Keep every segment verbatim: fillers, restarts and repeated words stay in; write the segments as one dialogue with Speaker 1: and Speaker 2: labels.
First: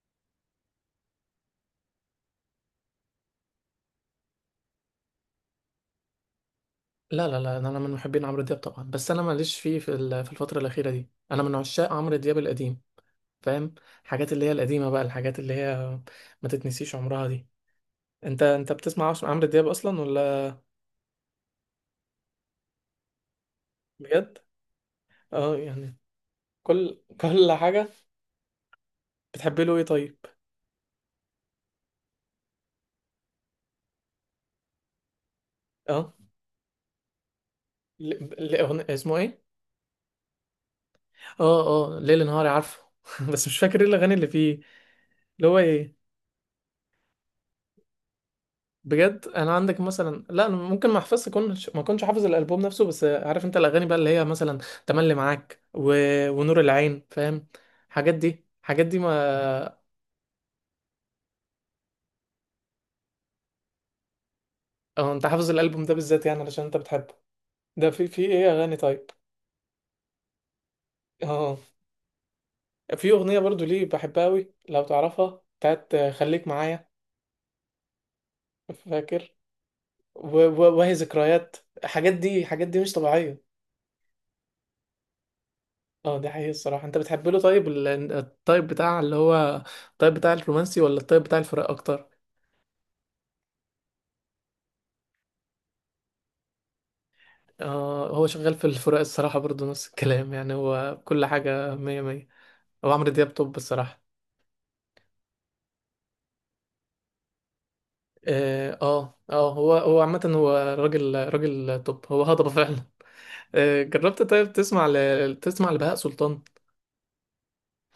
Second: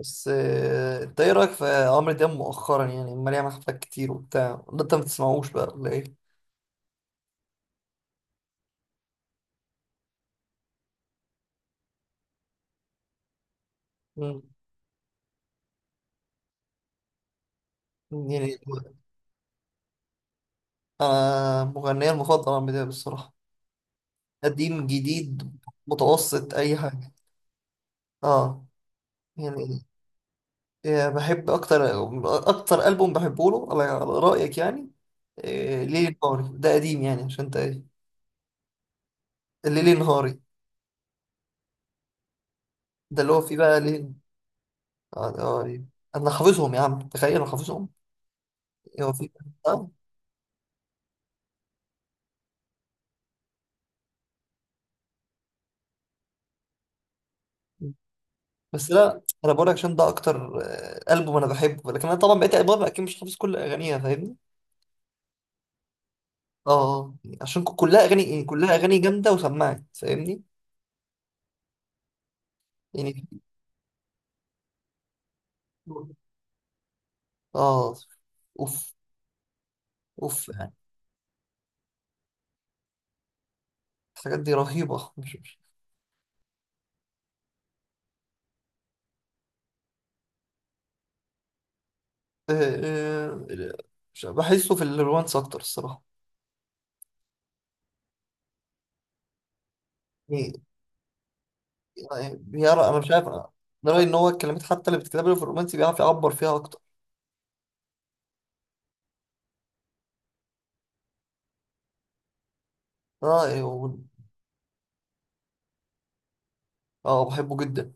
Speaker 1: بس آه، انت ايه رايك في عمرو دياب مؤخرا؟ يعني عمال يعمل حفلات كتير وبتاع، ولا انت ما بتسمعوش بقى ولا ايه؟
Speaker 2: لا، لا، لا، انا من محبين عمرو دياب طبعا. بس انا ماليش فيه في ال- في الفتره الاخيره دي. انا من عشاق عمرو دياب القديم. فاهم؟ حاجات
Speaker 1: مم.
Speaker 2: اللي هي القديمه بقى، الحاجات اللي هي ما تتنسيش عمرها دي. انت
Speaker 1: يعني
Speaker 2: انت بتسمع عش- عمرو دياب اصلا ولا؟
Speaker 1: انا مغنيه المفضل عمرو دياب الصراحه،
Speaker 2: بجد؟
Speaker 1: قديم
Speaker 2: اه
Speaker 1: جديد
Speaker 2: يعني.
Speaker 1: متوسط اي
Speaker 2: كل
Speaker 1: حاجه.
Speaker 2: كل حاجه.
Speaker 1: اه
Speaker 2: بتحب له
Speaker 1: يعني.
Speaker 2: ايه طيب؟
Speaker 1: آه، بحب اكتر اكتر البوم بحبه له، على على رايك يعني. آه،
Speaker 2: اه.
Speaker 1: ليلي نهاري، ده قديم يعني، عشان انت ايه.
Speaker 2: ل... ل... أغن... اسمه ايه؟
Speaker 1: ليلي نهاري
Speaker 2: اه. اه، ليل نهاري، عارفه.
Speaker 1: ده اللي هو
Speaker 2: بس
Speaker 1: فيه
Speaker 2: مش
Speaker 1: بقى
Speaker 2: فاكر ايه
Speaker 1: ليل.
Speaker 2: الاغاني اللي فيه.
Speaker 1: آه،
Speaker 2: اللي هو
Speaker 1: آه،
Speaker 2: ايه؟
Speaker 1: انا حافظهم يا عم، تخيل انا حافظهم. هو
Speaker 2: بجد؟
Speaker 1: فيه.
Speaker 2: انا عندك
Speaker 1: آه.
Speaker 2: مثلا، لا انا ممكن ما احفظش كنش ما كنتش حافظ الالبوم نفسه، بس عارف انت الاغاني بقى اللي هي مثلا تملي معاك و... ونور العين. فاهم؟ الحاجات دي الحاجات
Speaker 1: بس
Speaker 2: دي
Speaker 1: لا انا بقول لك
Speaker 2: ما...
Speaker 1: عشان ده اكتر آه، البوم انا بحبه، لكن انا طبعا بقيت البوم اكيد مش حافظ كل اغانيها، فاهمني.
Speaker 2: اه انت حافظ الالبوم ده بالذات يعني علشان
Speaker 1: اه
Speaker 2: انت بتحبه؟
Speaker 1: آه. عشان ك-
Speaker 2: ده
Speaker 1: كلها
Speaker 2: في
Speaker 1: اغاني
Speaker 2: في
Speaker 1: يعني،
Speaker 2: ايه
Speaker 1: كلها
Speaker 2: اغاني
Speaker 1: اغاني
Speaker 2: طيب؟
Speaker 1: جامده وسمعت فاهمني.
Speaker 2: اه. في
Speaker 1: يعني
Speaker 2: اغنيه برضو ليه بحبها قوي، لو تعرفها، بتاعت خليك معايا.
Speaker 1: اه اوف
Speaker 2: فاكر؟ و...
Speaker 1: اوف
Speaker 2: و...
Speaker 1: يعني.
Speaker 2: وهي ذكريات. الحاجات دي الحاجات دي مش طبيعيه.
Speaker 1: الحاجات دي رهيبه، مش مش.
Speaker 2: اه دي حقيقة الصراحة. انت بتحب له طيب ال- الطيب بتاع اللي هو الطيب بتاع الرومانسي ولا الطيب بتاع الفراق اكتر؟
Speaker 1: آه، آه، مش- بحسه في الرومانس اكتر الصراحه.
Speaker 2: آه هو شغال في الفراق الصراحة برضو نفس الكلام، يعني
Speaker 1: يعني
Speaker 2: هو كل حاجة مية مية.
Speaker 1: يعني بيعرف،
Speaker 2: هو
Speaker 1: انا مش
Speaker 2: عمرو
Speaker 1: عارف،
Speaker 2: دياب
Speaker 1: انا
Speaker 2: توب الصراحة.
Speaker 1: رايي ان هو الكلمات حتى اللي بتتكتب له في الرومانسي بيعرف يعبر فيها اكتر.
Speaker 2: اه، اه، آه، هو هو عامة، هو راجل راجل توب، هو هضبة فعلا.
Speaker 1: اه
Speaker 2: آه
Speaker 1: آه،
Speaker 2: جربت طيب تسمع ل... تسمع لبهاء سلطان؟
Speaker 1: اه بحبه جدا.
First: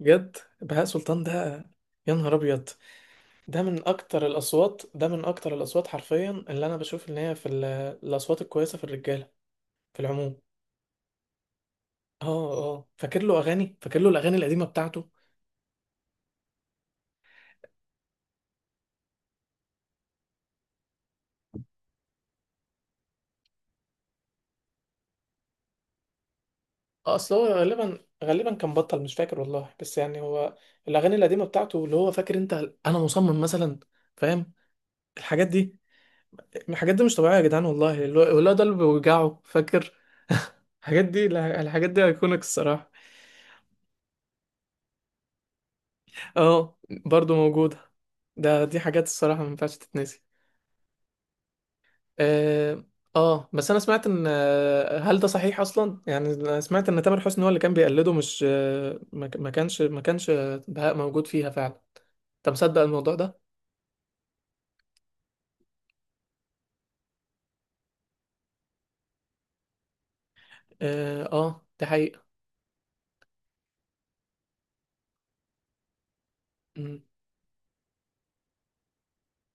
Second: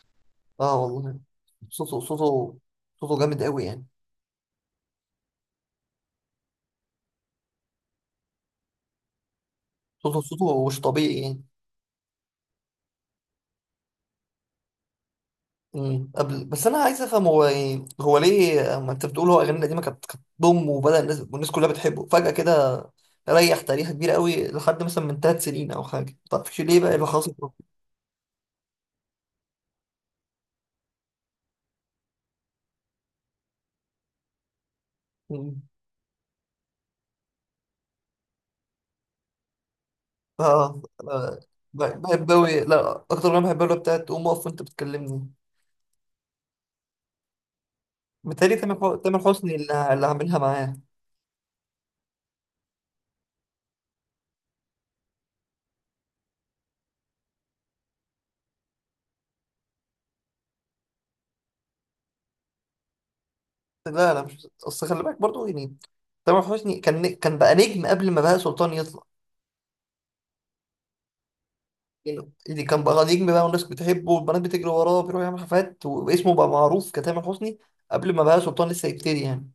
Speaker 2: جد؟
Speaker 1: اه
Speaker 2: بهاء
Speaker 1: والله.
Speaker 2: سلطان ده
Speaker 1: صوته
Speaker 2: يا
Speaker 1: صوته.
Speaker 2: نهار ابيض.
Speaker 1: صوته جامد
Speaker 2: ده
Speaker 1: قوي يعني.
Speaker 2: من اكتر الاصوات، ده من اكتر الاصوات حرفيا اللي انا بشوف ان هي في ال- الاصوات الكويسة في الرجالة، في
Speaker 1: صوته
Speaker 2: العموم.
Speaker 1: صوته مش طبيعي يعني.
Speaker 2: اه. اه. فاكر له اغاني، فاكر له الاغاني القديمه بتاعته؟
Speaker 1: امم قبل، بس انا عايز افهم، هو يعني هو ليه، ما انت بتقول هو اغاني القديمه كانت كانت بوم، وبدا الناس والناس كلها بتحبه فجاه كده، ريح تاريخ كبيره قوي لحد مثلا من ثلاث سنين او حاجه. ما تعرفش ليه بقى إيه اللي
Speaker 2: اه،
Speaker 1: حاصل؟
Speaker 2: اصل هو غالبا غالبا كان بطل مش فاكر والله، بس يعني هو الاغاني القديمه بتاعته اللي هو فاكر انت. انا مصمم مثلا. فاهم؟ الحاجات
Speaker 1: أمم.
Speaker 2: دي الحاجات دي مش طبيعيه يا جدعان والله. اللي هو اللي هو ده اللي بيوجعه، فاكر؟
Speaker 1: اه
Speaker 2: الحاجات دي،
Speaker 1: آه،
Speaker 2: لا،
Speaker 1: ب-
Speaker 2: الحاجات دي
Speaker 1: بحب
Speaker 2: ايكونيك
Speaker 1: قوي.
Speaker 2: الصراحه.
Speaker 1: لا، اكتر اغنيه بحبها اللي بتاعت قوم اقف وانت بتكلمني،
Speaker 2: اه، برضو موجوده.
Speaker 1: متهيألي
Speaker 2: ده
Speaker 1: تامر
Speaker 2: دي
Speaker 1: حو-
Speaker 2: حاجات
Speaker 1: تامر
Speaker 2: الصراحه ما
Speaker 1: حسني
Speaker 2: ينفعش
Speaker 1: اللي اللي
Speaker 2: تتنسي.
Speaker 1: عاملها معاه.
Speaker 2: اه، آه، بس انا سمعت ان آه، هل ده صحيح اصلا يعني أنا سمعت ان تامر حسني هو اللي كان بيقلده مش آه، ما ما كانش ما كانش بهاء موجود فيها فعلا انت مصدق الموضوع ده
Speaker 1: لا لا، مش اصل خلي بالك برضه يعني، تامر حسني كان كان بقى نجم قبل ما بهاء سلطان يطلع.
Speaker 2: اه آه، دي حقيقة.
Speaker 1: اللي كان بقى نجم بقى، والناس بتحبه والبنات بتجري وراه، بيروح يعمل حفلات واسمه بقى معروف
Speaker 2: مم.
Speaker 1: كتامر حسني، قبل ما بقى سلطان لسه يبتدي يعني.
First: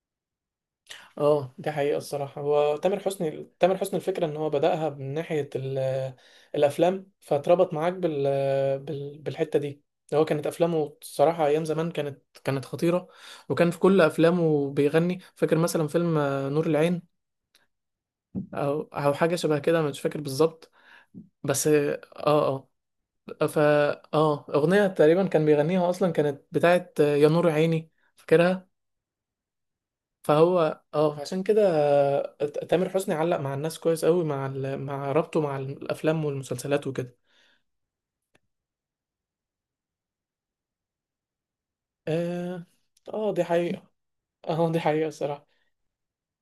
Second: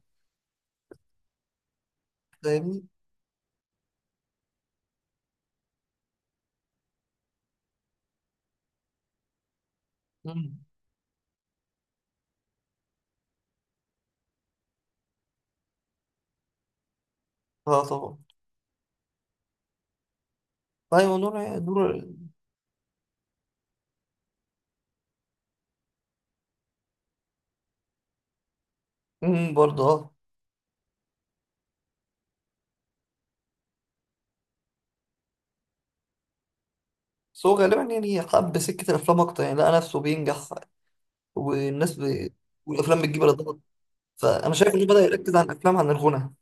Speaker 2: اه دي حقيقة الصراحة. هو
Speaker 1: فاهمني؟
Speaker 2: تامر حسني، تامر حسني الفكرة ان هو بدأها من ناحية ال- الافلام. فاتربط معاك بال... بال... بالحتة دي. هو كانت
Speaker 1: مم.
Speaker 2: افلامه الصراحة ايام زمان، كانت كانت خطيرة. وكان في كل افلامه بيغني. فاكر مثلا فيلم آه، نور العين؟
Speaker 1: اه طبعا.
Speaker 2: او او حاجه شبه كده، مش فاكر بالظبط.
Speaker 1: ايوه نور.
Speaker 2: بس
Speaker 1: نور.
Speaker 2: اه اه فا اه اغنيه تقريبا كان بيغنيها اصلا، كانت بتاعت يا نور عيني. فاكرها.
Speaker 1: مم، برضه اه.
Speaker 2: فهو اه عشان كده آه، تامر حسني علق مع الناس كويس قوي مع ال... مع ربطه مع الافلام والمسلسلات وكده.
Speaker 1: بس هو غالبا يعني حب سكة الأفلام أكتر، يعني لقى نفسه بينجح والناس ب...
Speaker 2: اه.
Speaker 1: والأفلام بتجيب
Speaker 2: اه دي
Speaker 1: إيرادات،
Speaker 2: حقيقه.
Speaker 1: فأنا
Speaker 2: اه
Speaker 1: شايف
Speaker 2: دي
Speaker 1: إنه بدأ
Speaker 2: حقيقه
Speaker 1: يركز على
Speaker 2: الصراحه.
Speaker 1: الأفلام عن الغنى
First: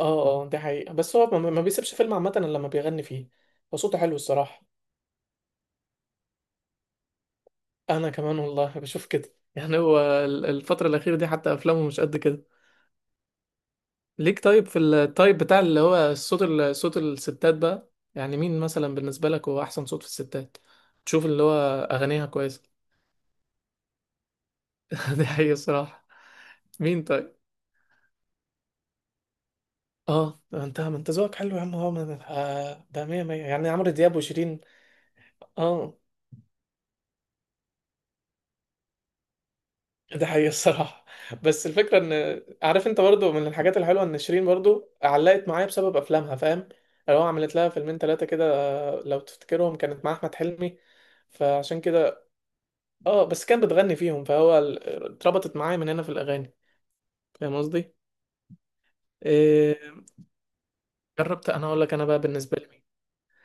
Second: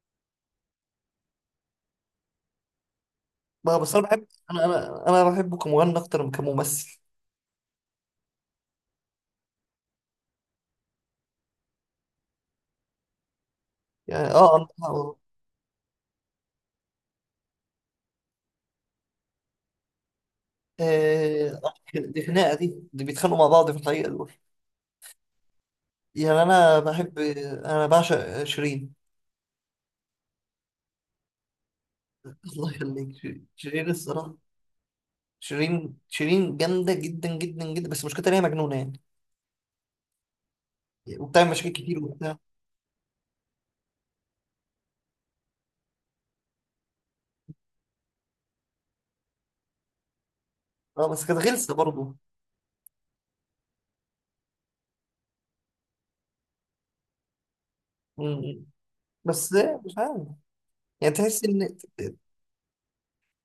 Speaker 2: اه، اه دي حقيقه. بس هو ما ما بيسيبش فيلم عامه الا لما بيغني فيه.
Speaker 1: بقى. بس
Speaker 2: وصوته
Speaker 1: أنا
Speaker 2: حلو
Speaker 1: بحب
Speaker 2: الصراحه.
Speaker 1: أنا أنا أنا بحبه كمغني أكتر من كممثل
Speaker 2: انا كمان والله بشوف كده. يعني هو ال- الفتره الاخيره دي حتى افلامه مش قد كده.
Speaker 1: يعني.
Speaker 2: ليك
Speaker 1: اه
Speaker 2: طيب في
Speaker 1: عندها.
Speaker 2: التايب بتاع اللي هو الصوت، ال- صوت الستات بقى، يعني مين مثلا بالنسبة لك هو أحسن صوت في الستات؟ تشوف اللي
Speaker 1: آه،
Speaker 2: هو
Speaker 1: آه، دي
Speaker 2: أغانيها
Speaker 1: خناقة،
Speaker 2: كويسة.
Speaker 1: دي دي بيتخانقوا مع بعض في الحقيقة دول
Speaker 2: دي حقيقة الصراحة.
Speaker 1: يعني. انا
Speaker 2: مين
Speaker 1: بحب
Speaker 2: طيب؟
Speaker 1: انا بعشق شيرين.
Speaker 2: اه، ده انت ما انت ذوقك حلو يا عم. هو من-
Speaker 1: الله
Speaker 2: آه، ده
Speaker 1: يخليك،
Speaker 2: مية مية
Speaker 1: شيرين
Speaker 2: يعني،
Speaker 1: شيرين
Speaker 2: عمرو دياب
Speaker 1: الصراحه.
Speaker 2: وشيرين.
Speaker 1: شيرين
Speaker 2: اه
Speaker 1: شيرين جامده جدا جدا جدا، بس مشكلتها ان هي مجنونه يعني،
Speaker 2: ده حقيقة الصراحة.
Speaker 1: وبتعمل
Speaker 2: بس
Speaker 1: مشاكل
Speaker 2: الفكرة
Speaker 1: كتير وبتاع.
Speaker 2: ان عارف انت برضو، من الحاجات الحلوة ان شيرين برضو علقت معايا بسبب افلامها. فاهم؟ لو عملت لها فيلمين ثلاثة كده، آه، لو تفتكرهم، كانت مع احمد حلمي.
Speaker 1: اه بس كانت غلسه
Speaker 2: فعشان
Speaker 1: برضه.
Speaker 2: كده اه، بس كان بتغني فيهم، فهو ال- اتربطت معايا من هنا في الاغاني. فاهم قصدي؟
Speaker 1: م- بس
Speaker 2: إيه؟
Speaker 1: مش عارف يعني. تحس
Speaker 2: جربت؟ انا
Speaker 1: ان
Speaker 2: اقول لك انا بقى بالنسبه لي مين.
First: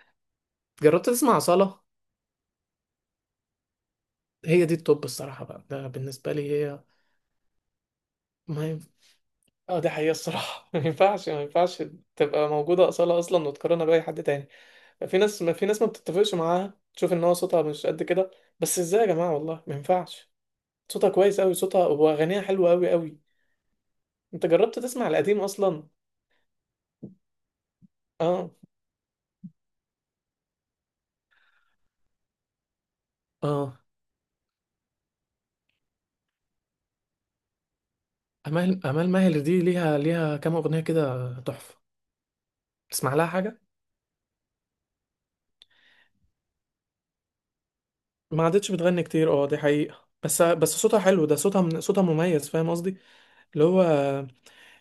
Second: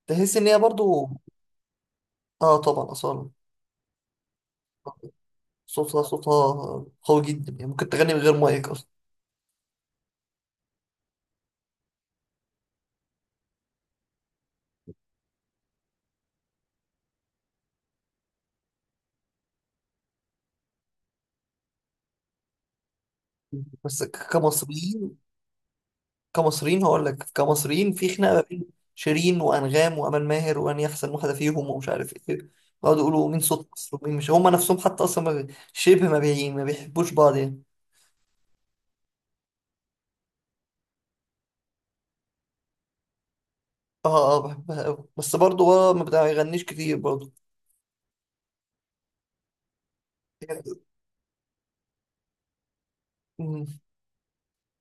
Speaker 1: تحس ان هي
Speaker 2: جربت
Speaker 1: برضه.
Speaker 2: تسمع أصالة؟
Speaker 1: اه طبعا اصلا.
Speaker 2: هي دي التوب الصراحه بقى، ده
Speaker 1: صوتها
Speaker 2: بالنسبه لي
Speaker 1: صوتها
Speaker 2: هي.
Speaker 1: قوي جدا يعني، ممكن تغني من غير مايك
Speaker 2: ما
Speaker 1: اصلا.
Speaker 2: ينف... اه دي حقيقه الصراحه. ما ينفعش، ما ينفعش تبقى موجوده أصالة اصلا وتقارنها باي حد تاني. في ناس، ما في ناس ما بتتفقش معاها، تشوف ان هو صوتها مش قد كده. بس ازاي يا جماعه والله، ما ينفعش. صوتها كويس قوي، صوتها واغانيها حلوه قوي قوي.
Speaker 1: بس ك-
Speaker 2: انت جربت تسمع
Speaker 1: كمصريين
Speaker 2: القديم اصلا؟
Speaker 1: كمصريين هقول لك، كمصريين في خناقه ما
Speaker 2: اه.
Speaker 1: بين شيرين وانغام وامل ماهر، وان يحسن واحده فيهم ومش عارف ايه، يقعدوا يقولوا مين صوت
Speaker 2: اه.
Speaker 1: مصر ومين مش، هم نفسهم حتى اصلا ما بي- شبه ما بي... ما بيحبوش بعض يعني.
Speaker 2: امال امال ماهر دي ليها ليها كام اغنيه كده تحفه. تسمع لها حاجه؟
Speaker 1: اه اه، آه، بحبها قوي، بس برضه هو ما بيغنيش كتير برضه.
Speaker 2: ما عادتش بتغني كتير، اه دي حقيقه. بس بس صوتها حلو، ده صوتها من صوتها مميز، فاهم قصدي؟ اللي
Speaker 1: مم.
Speaker 2: هو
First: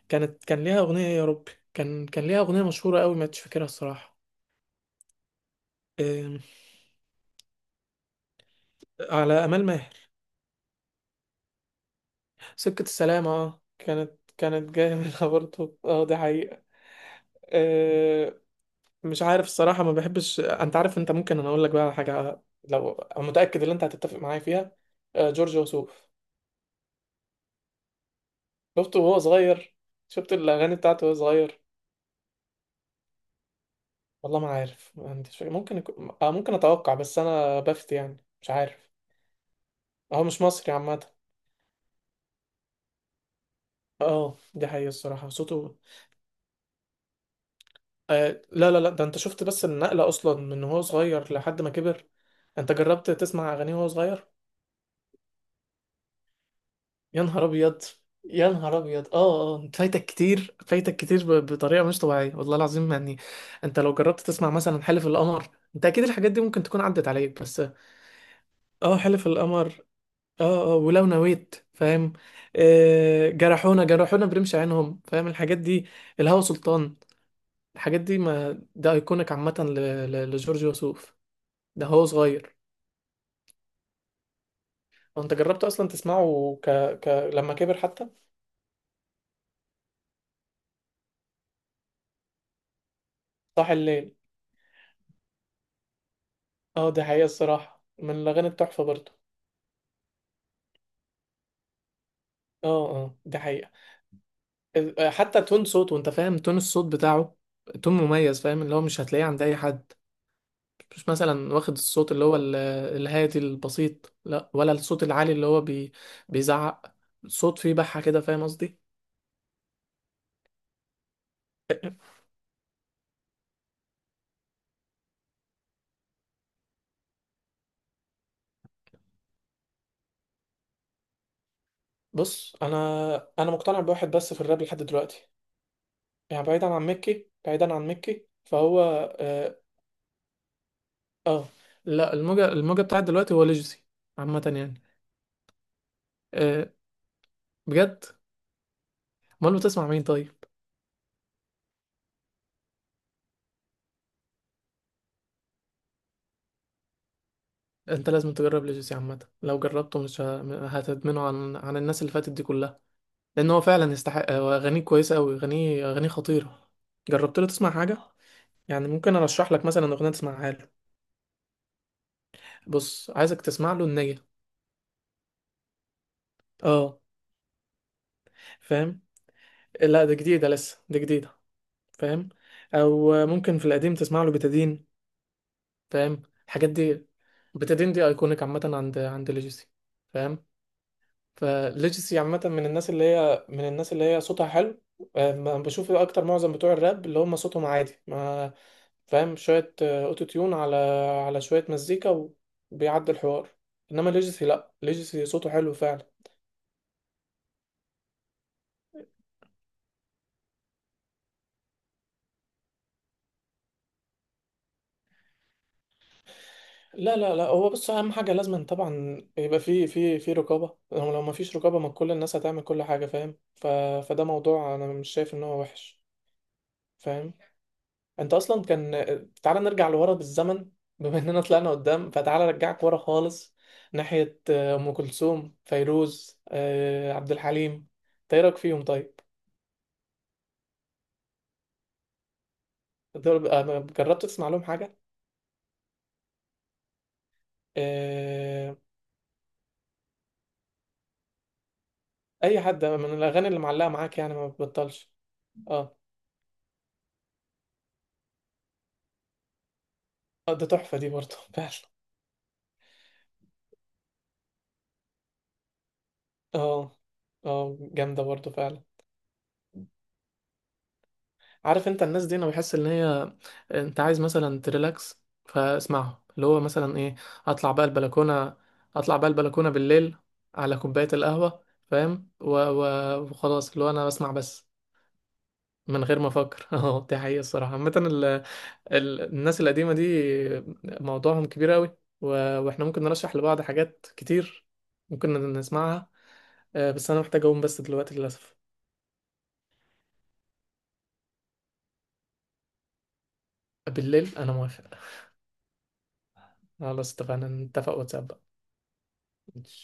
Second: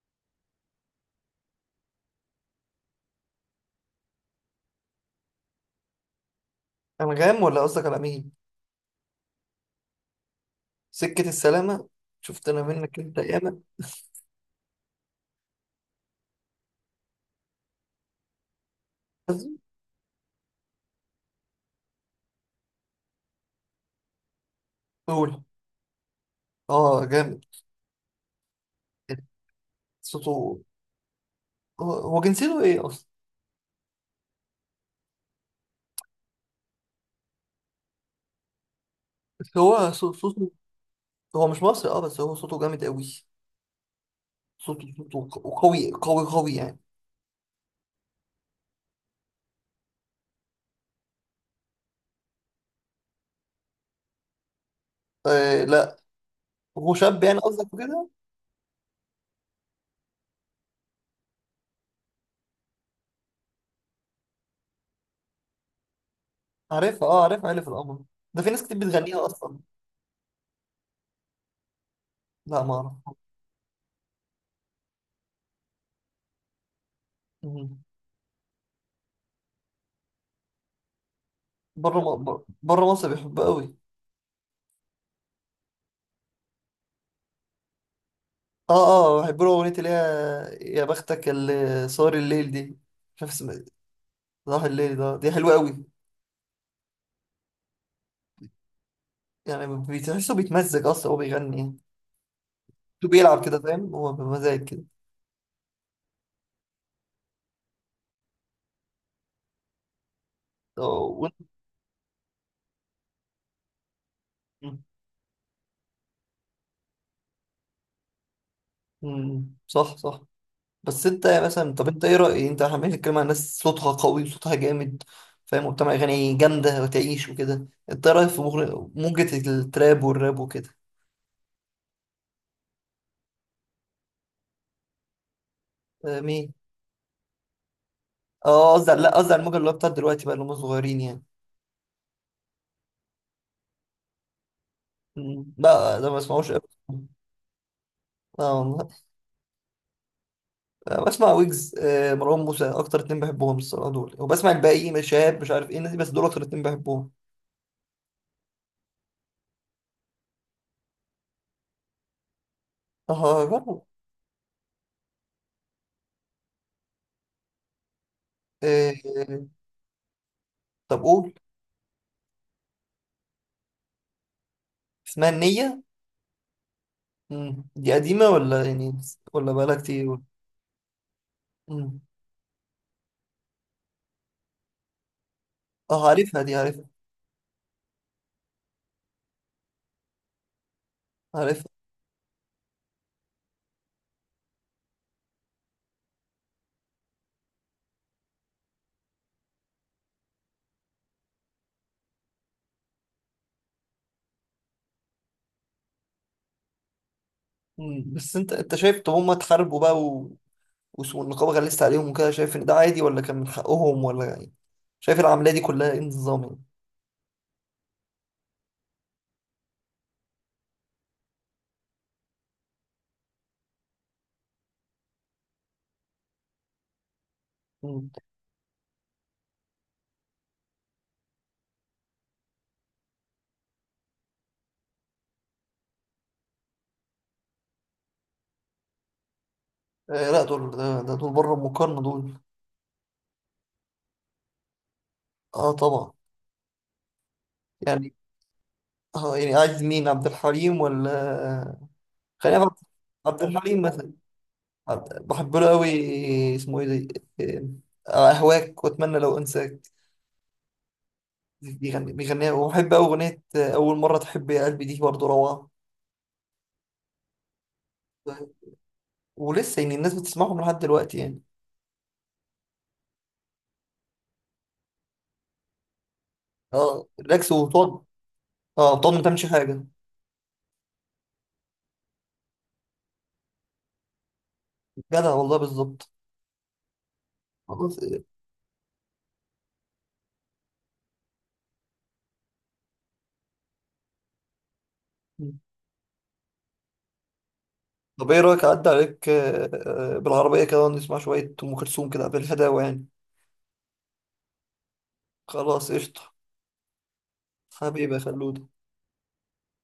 Speaker 2: كانت كان ليها اغنيه يا رب. كان كان ليها اغنيه مشهوره قوي، ما عادش فاكرها الصراحه. أم،
Speaker 1: انغام، ولا قصدك على مين؟
Speaker 2: على امال ماهر.
Speaker 1: سكه السلامه. شفت انا
Speaker 2: سكه
Speaker 1: منك انت
Speaker 2: السلامه،
Speaker 1: ياما.
Speaker 2: اه كانت كانت جايه منها برضه. اه دي حقيقه. آه، مش عارف
Speaker 1: بس
Speaker 2: الصراحة، ما بحبش. انت عارف، انت ممكن انا اقول لك بقى على حاجة، لو أنا متأكد ان انت هتتفق معايا فيها. آه،
Speaker 1: قول.
Speaker 2: جورج وسوف.
Speaker 1: اه جامد،
Speaker 2: شفته وهو صغير؟ شفت
Speaker 1: صوته.
Speaker 2: الاغاني بتاعته وهو صغير؟
Speaker 1: هو هو جنسيته ايه اصلا؟
Speaker 2: والله ما عارف، ما عنديش فكرة. ممكن يكون- آه، ممكن اتوقع، بس انا بفتي يعني، مش عارف.
Speaker 1: بس هو صو-
Speaker 2: هو مش
Speaker 1: صوته.
Speaker 2: مصري عامة.
Speaker 1: هو مش مصري، اه بس هو صوته جامد قوي.
Speaker 2: اه دي
Speaker 1: صوته
Speaker 2: حقيقة الصراحة،
Speaker 1: صوته
Speaker 2: صوته.
Speaker 1: قوي قوي قوي يعني.
Speaker 2: آه لا، لا، لا، ده انت شفت بس النقلة اصلا من وهو صغير لحد ما كبر. انت جربت تسمع اغانيه وهو صغير؟
Speaker 1: آه لا. هو
Speaker 2: يا
Speaker 1: شاب يعني
Speaker 2: نهار
Speaker 1: قصدك
Speaker 2: ابيض،
Speaker 1: كده؟
Speaker 2: يا نهار ابيض. اه، اه، انت فايتك كتير، فايتك كتير ب- بطريقه مش طبيعيه والله العظيم يعني. انت لو جربت تسمع مثلا حلف القمر. انت اكيد الحاجات دي ممكن تكون
Speaker 1: عارفها،
Speaker 2: عدت
Speaker 1: اه
Speaker 2: عليك،
Speaker 1: عارفها،
Speaker 2: بس.
Speaker 1: عارف القمر، ده في ناس كتير
Speaker 2: اه،
Speaker 1: بتغنيها
Speaker 2: حلف
Speaker 1: اصلا.
Speaker 2: القمر. اه، اه، ولو نويت، فاهم؟
Speaker 1: لا ما اعرف.
Speaker 2: آه جرحونا، جرحونا برمش عينهم. فاهم الحاجات دي؟ الهوى سلطان.
Speaker 1: مم.
Speaker 2: الحاجات دي، ما ده ايكونيك عامه ل- ل- لجورج وسوف. ده
Speaker 1: بره
Speaker 2: هو
Speaker 1: م... بر-
Speaker 2: صغير.
Speaker 1: بره مصر بيحبها قوي.
Speaker 2: هو انت جربت اصلا تسمعه ك... ك... لما كبر حتى؟
Speaker 1: اه اه، بحب له اغنيه اللي هي يا بختك اللي صار الليل دي. مش عارف اسمها إيه.
Speaker 2: صاح الليل.
Speaker 1: صباح الليل، ده دي حلوه قوي
Speaker 2: اه دي حقيقه الصراحه، من الاغاني التحفه برضه.
Speaker 1: يعني. بتحسه بيتمزج اصلا هو بيغني يعني،
Speaker 2: اه. اه دي
Speaker 1: بيلعب كده
Speaker 2: حقيقة.
Speaker 1: فاهم، هو بمزاج كده.
Speaker 2: ال- آه، حتى تون صوته، انت فاهم؟ تون الصوت بتاعه تون مميز، فاهم؟ اللي هو مش هتلاقيه عند اي حد.
Speaker 1: آه،
Speaker 2: مش
Speaker 1: و...
Speaker 2: مثلا واخد الصوت اللي هو ال- الهادي البسيط، لا، ولا
Speaker 1: مم.
Speaker 2: الصوت العالي اللي هو بي بيزعق. صوت فيه بحة كده، فاهم قصدي؟
Speaker 1: مم. صح صح. بس انت مثلا، طب انت ايه رأي، انت عمال تتكلم عن ناس صوتها قوي وصوتها جامد فاهم وبتعمل اغاني جامدة وتعيش وكده، انت إيه رأيك في مغر- موجة التراب والراب وكده؟
Speaker 2: بص انا، انا مقتنع بواحد بس في الراب لحد دلوقتي،
Speaker 1: اه،
Speaker 2: يعني
Speaker 1: مين؟
Speaker 2: بعيدا عن ميكي، بعيدا عن ميكي،
Speaker 1: اه،
Speaker 2: فهو...
Speaker 1: قصدي على- لا، قصدي على الموجة
Speaker 2: اه,
Speaker 1: اللي هو بتاعت دلوقتي بقى، اللي هم صغيرين يعني.
Speaker 2: آه لا، الموجة الموجة بتاعت دلوقتي هو ليجسي عامة يعني.
Speaker 1: مم، لا ده ما بسمعوش
Speaker 2: آه
Speaker 1: قوي.
Speaker 2: بجد؟
Speaker 1: اه والله.
Speaker 2: امال بتسمع مين طيب؟
Speaker 1: اه، بسمع ويجز، اه، مروان موسى، اكتر اتنين بحبهم الصراحة دول، وبسمع الباقي، مش شهاب، مش عارف ايه الناس دي، بس دول اكتر اتنين بحبهم.
Speaker 2: انت لازم تجرب ليجاسي عامه، لو جربته مش ه- هتدمنه عن عن الناس اللي فاتت دي كلها.
Speaker 1: اه
Speaker 2: لان هو
Speaker 1: جرب.
Speaker 2: فعلا يستحق، هو اغانيه كويسه قوي، اغانيه اغانيه خطيره. جربت له تسمع حاجه؟ يعني
Speaker 1: اه،
Speaker 2: ممكن ارشح لك مثلا اغنيه تسمعها له.
Speaker 1: طب قول.
Speaker 2: بص عايزك تسمع له النية.
Speaker 1: اسمها النية؟
Speaker 2: اه،
Speaker 1: مم. دي قديمة ولا يعني،
Speaker 2: فاهم؟
Speaker 1: ولا بقالها
Speaker 2: لا، ده
Speaker 1: كتير؟
Speaker 2: جديده لسه، دي جديده.
Speaker 1: مم.
Speaker 2: فاهم؟ او ممكن في القديم تسمع له بتادين.
Speaker 1: اه
Speaker 2: فاهم
Speaker 1: عارفها، دي
Speaker 2: الحاجات
Speaker 1: عارفها.
Speaker 2: دي؟ بتادين دي ايكونيك عامه عند عند ليجاسي. فاهم؟
Speaker 1: عارفها.
Speaker 2: فليجسي عامة من الناس اللي هي، من الناس اللي هي صوتها حلو. آه، ما بشوف إيه، اكتر معظم بتوع الراب اللي هم صوتهم عادي، ما فاهم، شوية آه، اوتو تيون على على شوية مزيكا، وبيعدي الحوار. انما ليجسي، لا، ليجسي صوته حلو فعلا.
Speaker 1: مم. بس انت انت شايف، طب هما اتحاربوا بقى و... وس- والنقابة غلست عليهم وكده، شايف ان ده عادي ولا كان من حقهم، ولا يعني، شايف العملية دي كلها ايه النظام يعني؟
Speaker 2: لا، لا، لا، هو بص، اهم حاجة لازم طبعا يبقى في في في رقابة. لو لو ما فيش رقابة، ما كل الناس هتعمل كل حاجة. فاهم؟ ف... فده موضوع انا مش شايف ان هو وحش. فاهم؟
Speaker 1: مم.
Speaker 2: انت اصلا كان... تعالى نرجع لورا بالزمن. بما اننا طلعنا قدام، فتعالى ارجعك ورا خالص، ناحية آه، ام كلثوم، فيروز، آه، عبد الحليم. انت ايه رايك فيهم طيب؟
Speaker 1: آه لا، دول، ده, ده دول بره المقارنة دول.
Speaker 2: دول- آه، جربت تسمع لهم حاجة؟
Speaker 1: اه طبعا. يعني
Speaker 2: آه،
Speaker 1: اه يعني عايز مين، عبد الحليم ولا؟ آه، خلينا
Speaker 2: اي
Speaker 1: في عبد
Speaker 2: حد من
Speaker 1: عبد
Speaker 2: الاغاني اللي
Speaker 1: الحليم
Speaker 2: معلقة
Speaker 1: مثلا.
Speaker 2: معاك يعني ما بتبطلش.
Speaker 1: عبد- بحب له قوي.
Speaker 2: اه،
Speaker 1: اسمه ايه ده؟ آه، اهواك، واتمنى لو انساك.
Speaker 2: آه، ده تحفة دي برضه فعلا.
Speaker 1: بيغني بيغنيها، وبحب أوي أغنية أول مرة تحب يا قلبي دي برضه روعة.
Speaker 2: اه. اه جامدة برضه فعلا.
Speaker 1: ولسه يعني الناس بتسمعهم لحد دلوقتي يعني.
Speaker 2: عارف انت الناس دي انا بحس ان هي... انت عايز مثلا تريلاكس، فاسمعه اللي هو مثلا
Speaker 1: اه
Speaker 2: ايه.
Speaker 1: ريلاكس
Speaker 2: اطلع بقى
Speaker 1: وطن.
Speaker 2: البلكونه،
Speaker 1: اه طن
Speaker 2: اطلع
Speaker 1: ما
Speaker 2: بقى
Speaker 1: تعملش
Speaker 2: البلكونه
Speaker 1: حاجة.
Speaker 2: بالليل، على كوبايه القهوه. فاهم؟ و... و... وخلاص، اللي هو انا بسمع بس
Speaker 1: جدع والله،
Speaker 2: من
Speaker 1: بالظبط.
Speaker 2: غير ما افكر. اه دي حقيقه الصراحه عامه،
Speaker 1: خلاص إيه.
Speaker 2: ال... ال... الناس القديمه دي موضوعهم كبير قوي، و... واحنا ممكن نرشح لبعض حاجات كتير، ممكن نسمعها. آه، بس انا محتاج اقوم بس دلوقتي
Speaker 1: طب ايه
Speaker 2: للاسف.
Speaker 1: رأيك، أعدي عليك آه، آه، بالعربية كده ونسمع شوية أم كلثوم كده بالهداوة يعني.
Speaker 2: بالليل انا موافق.
Speaker 1: خلاص قشطة.
Speaker 2: خلاص، اتفقنا نتفق
Speaker 1: حبيبي يا
Speaker 2: واتساب
Speaker 1: خلود.
Speaker 2: بقى.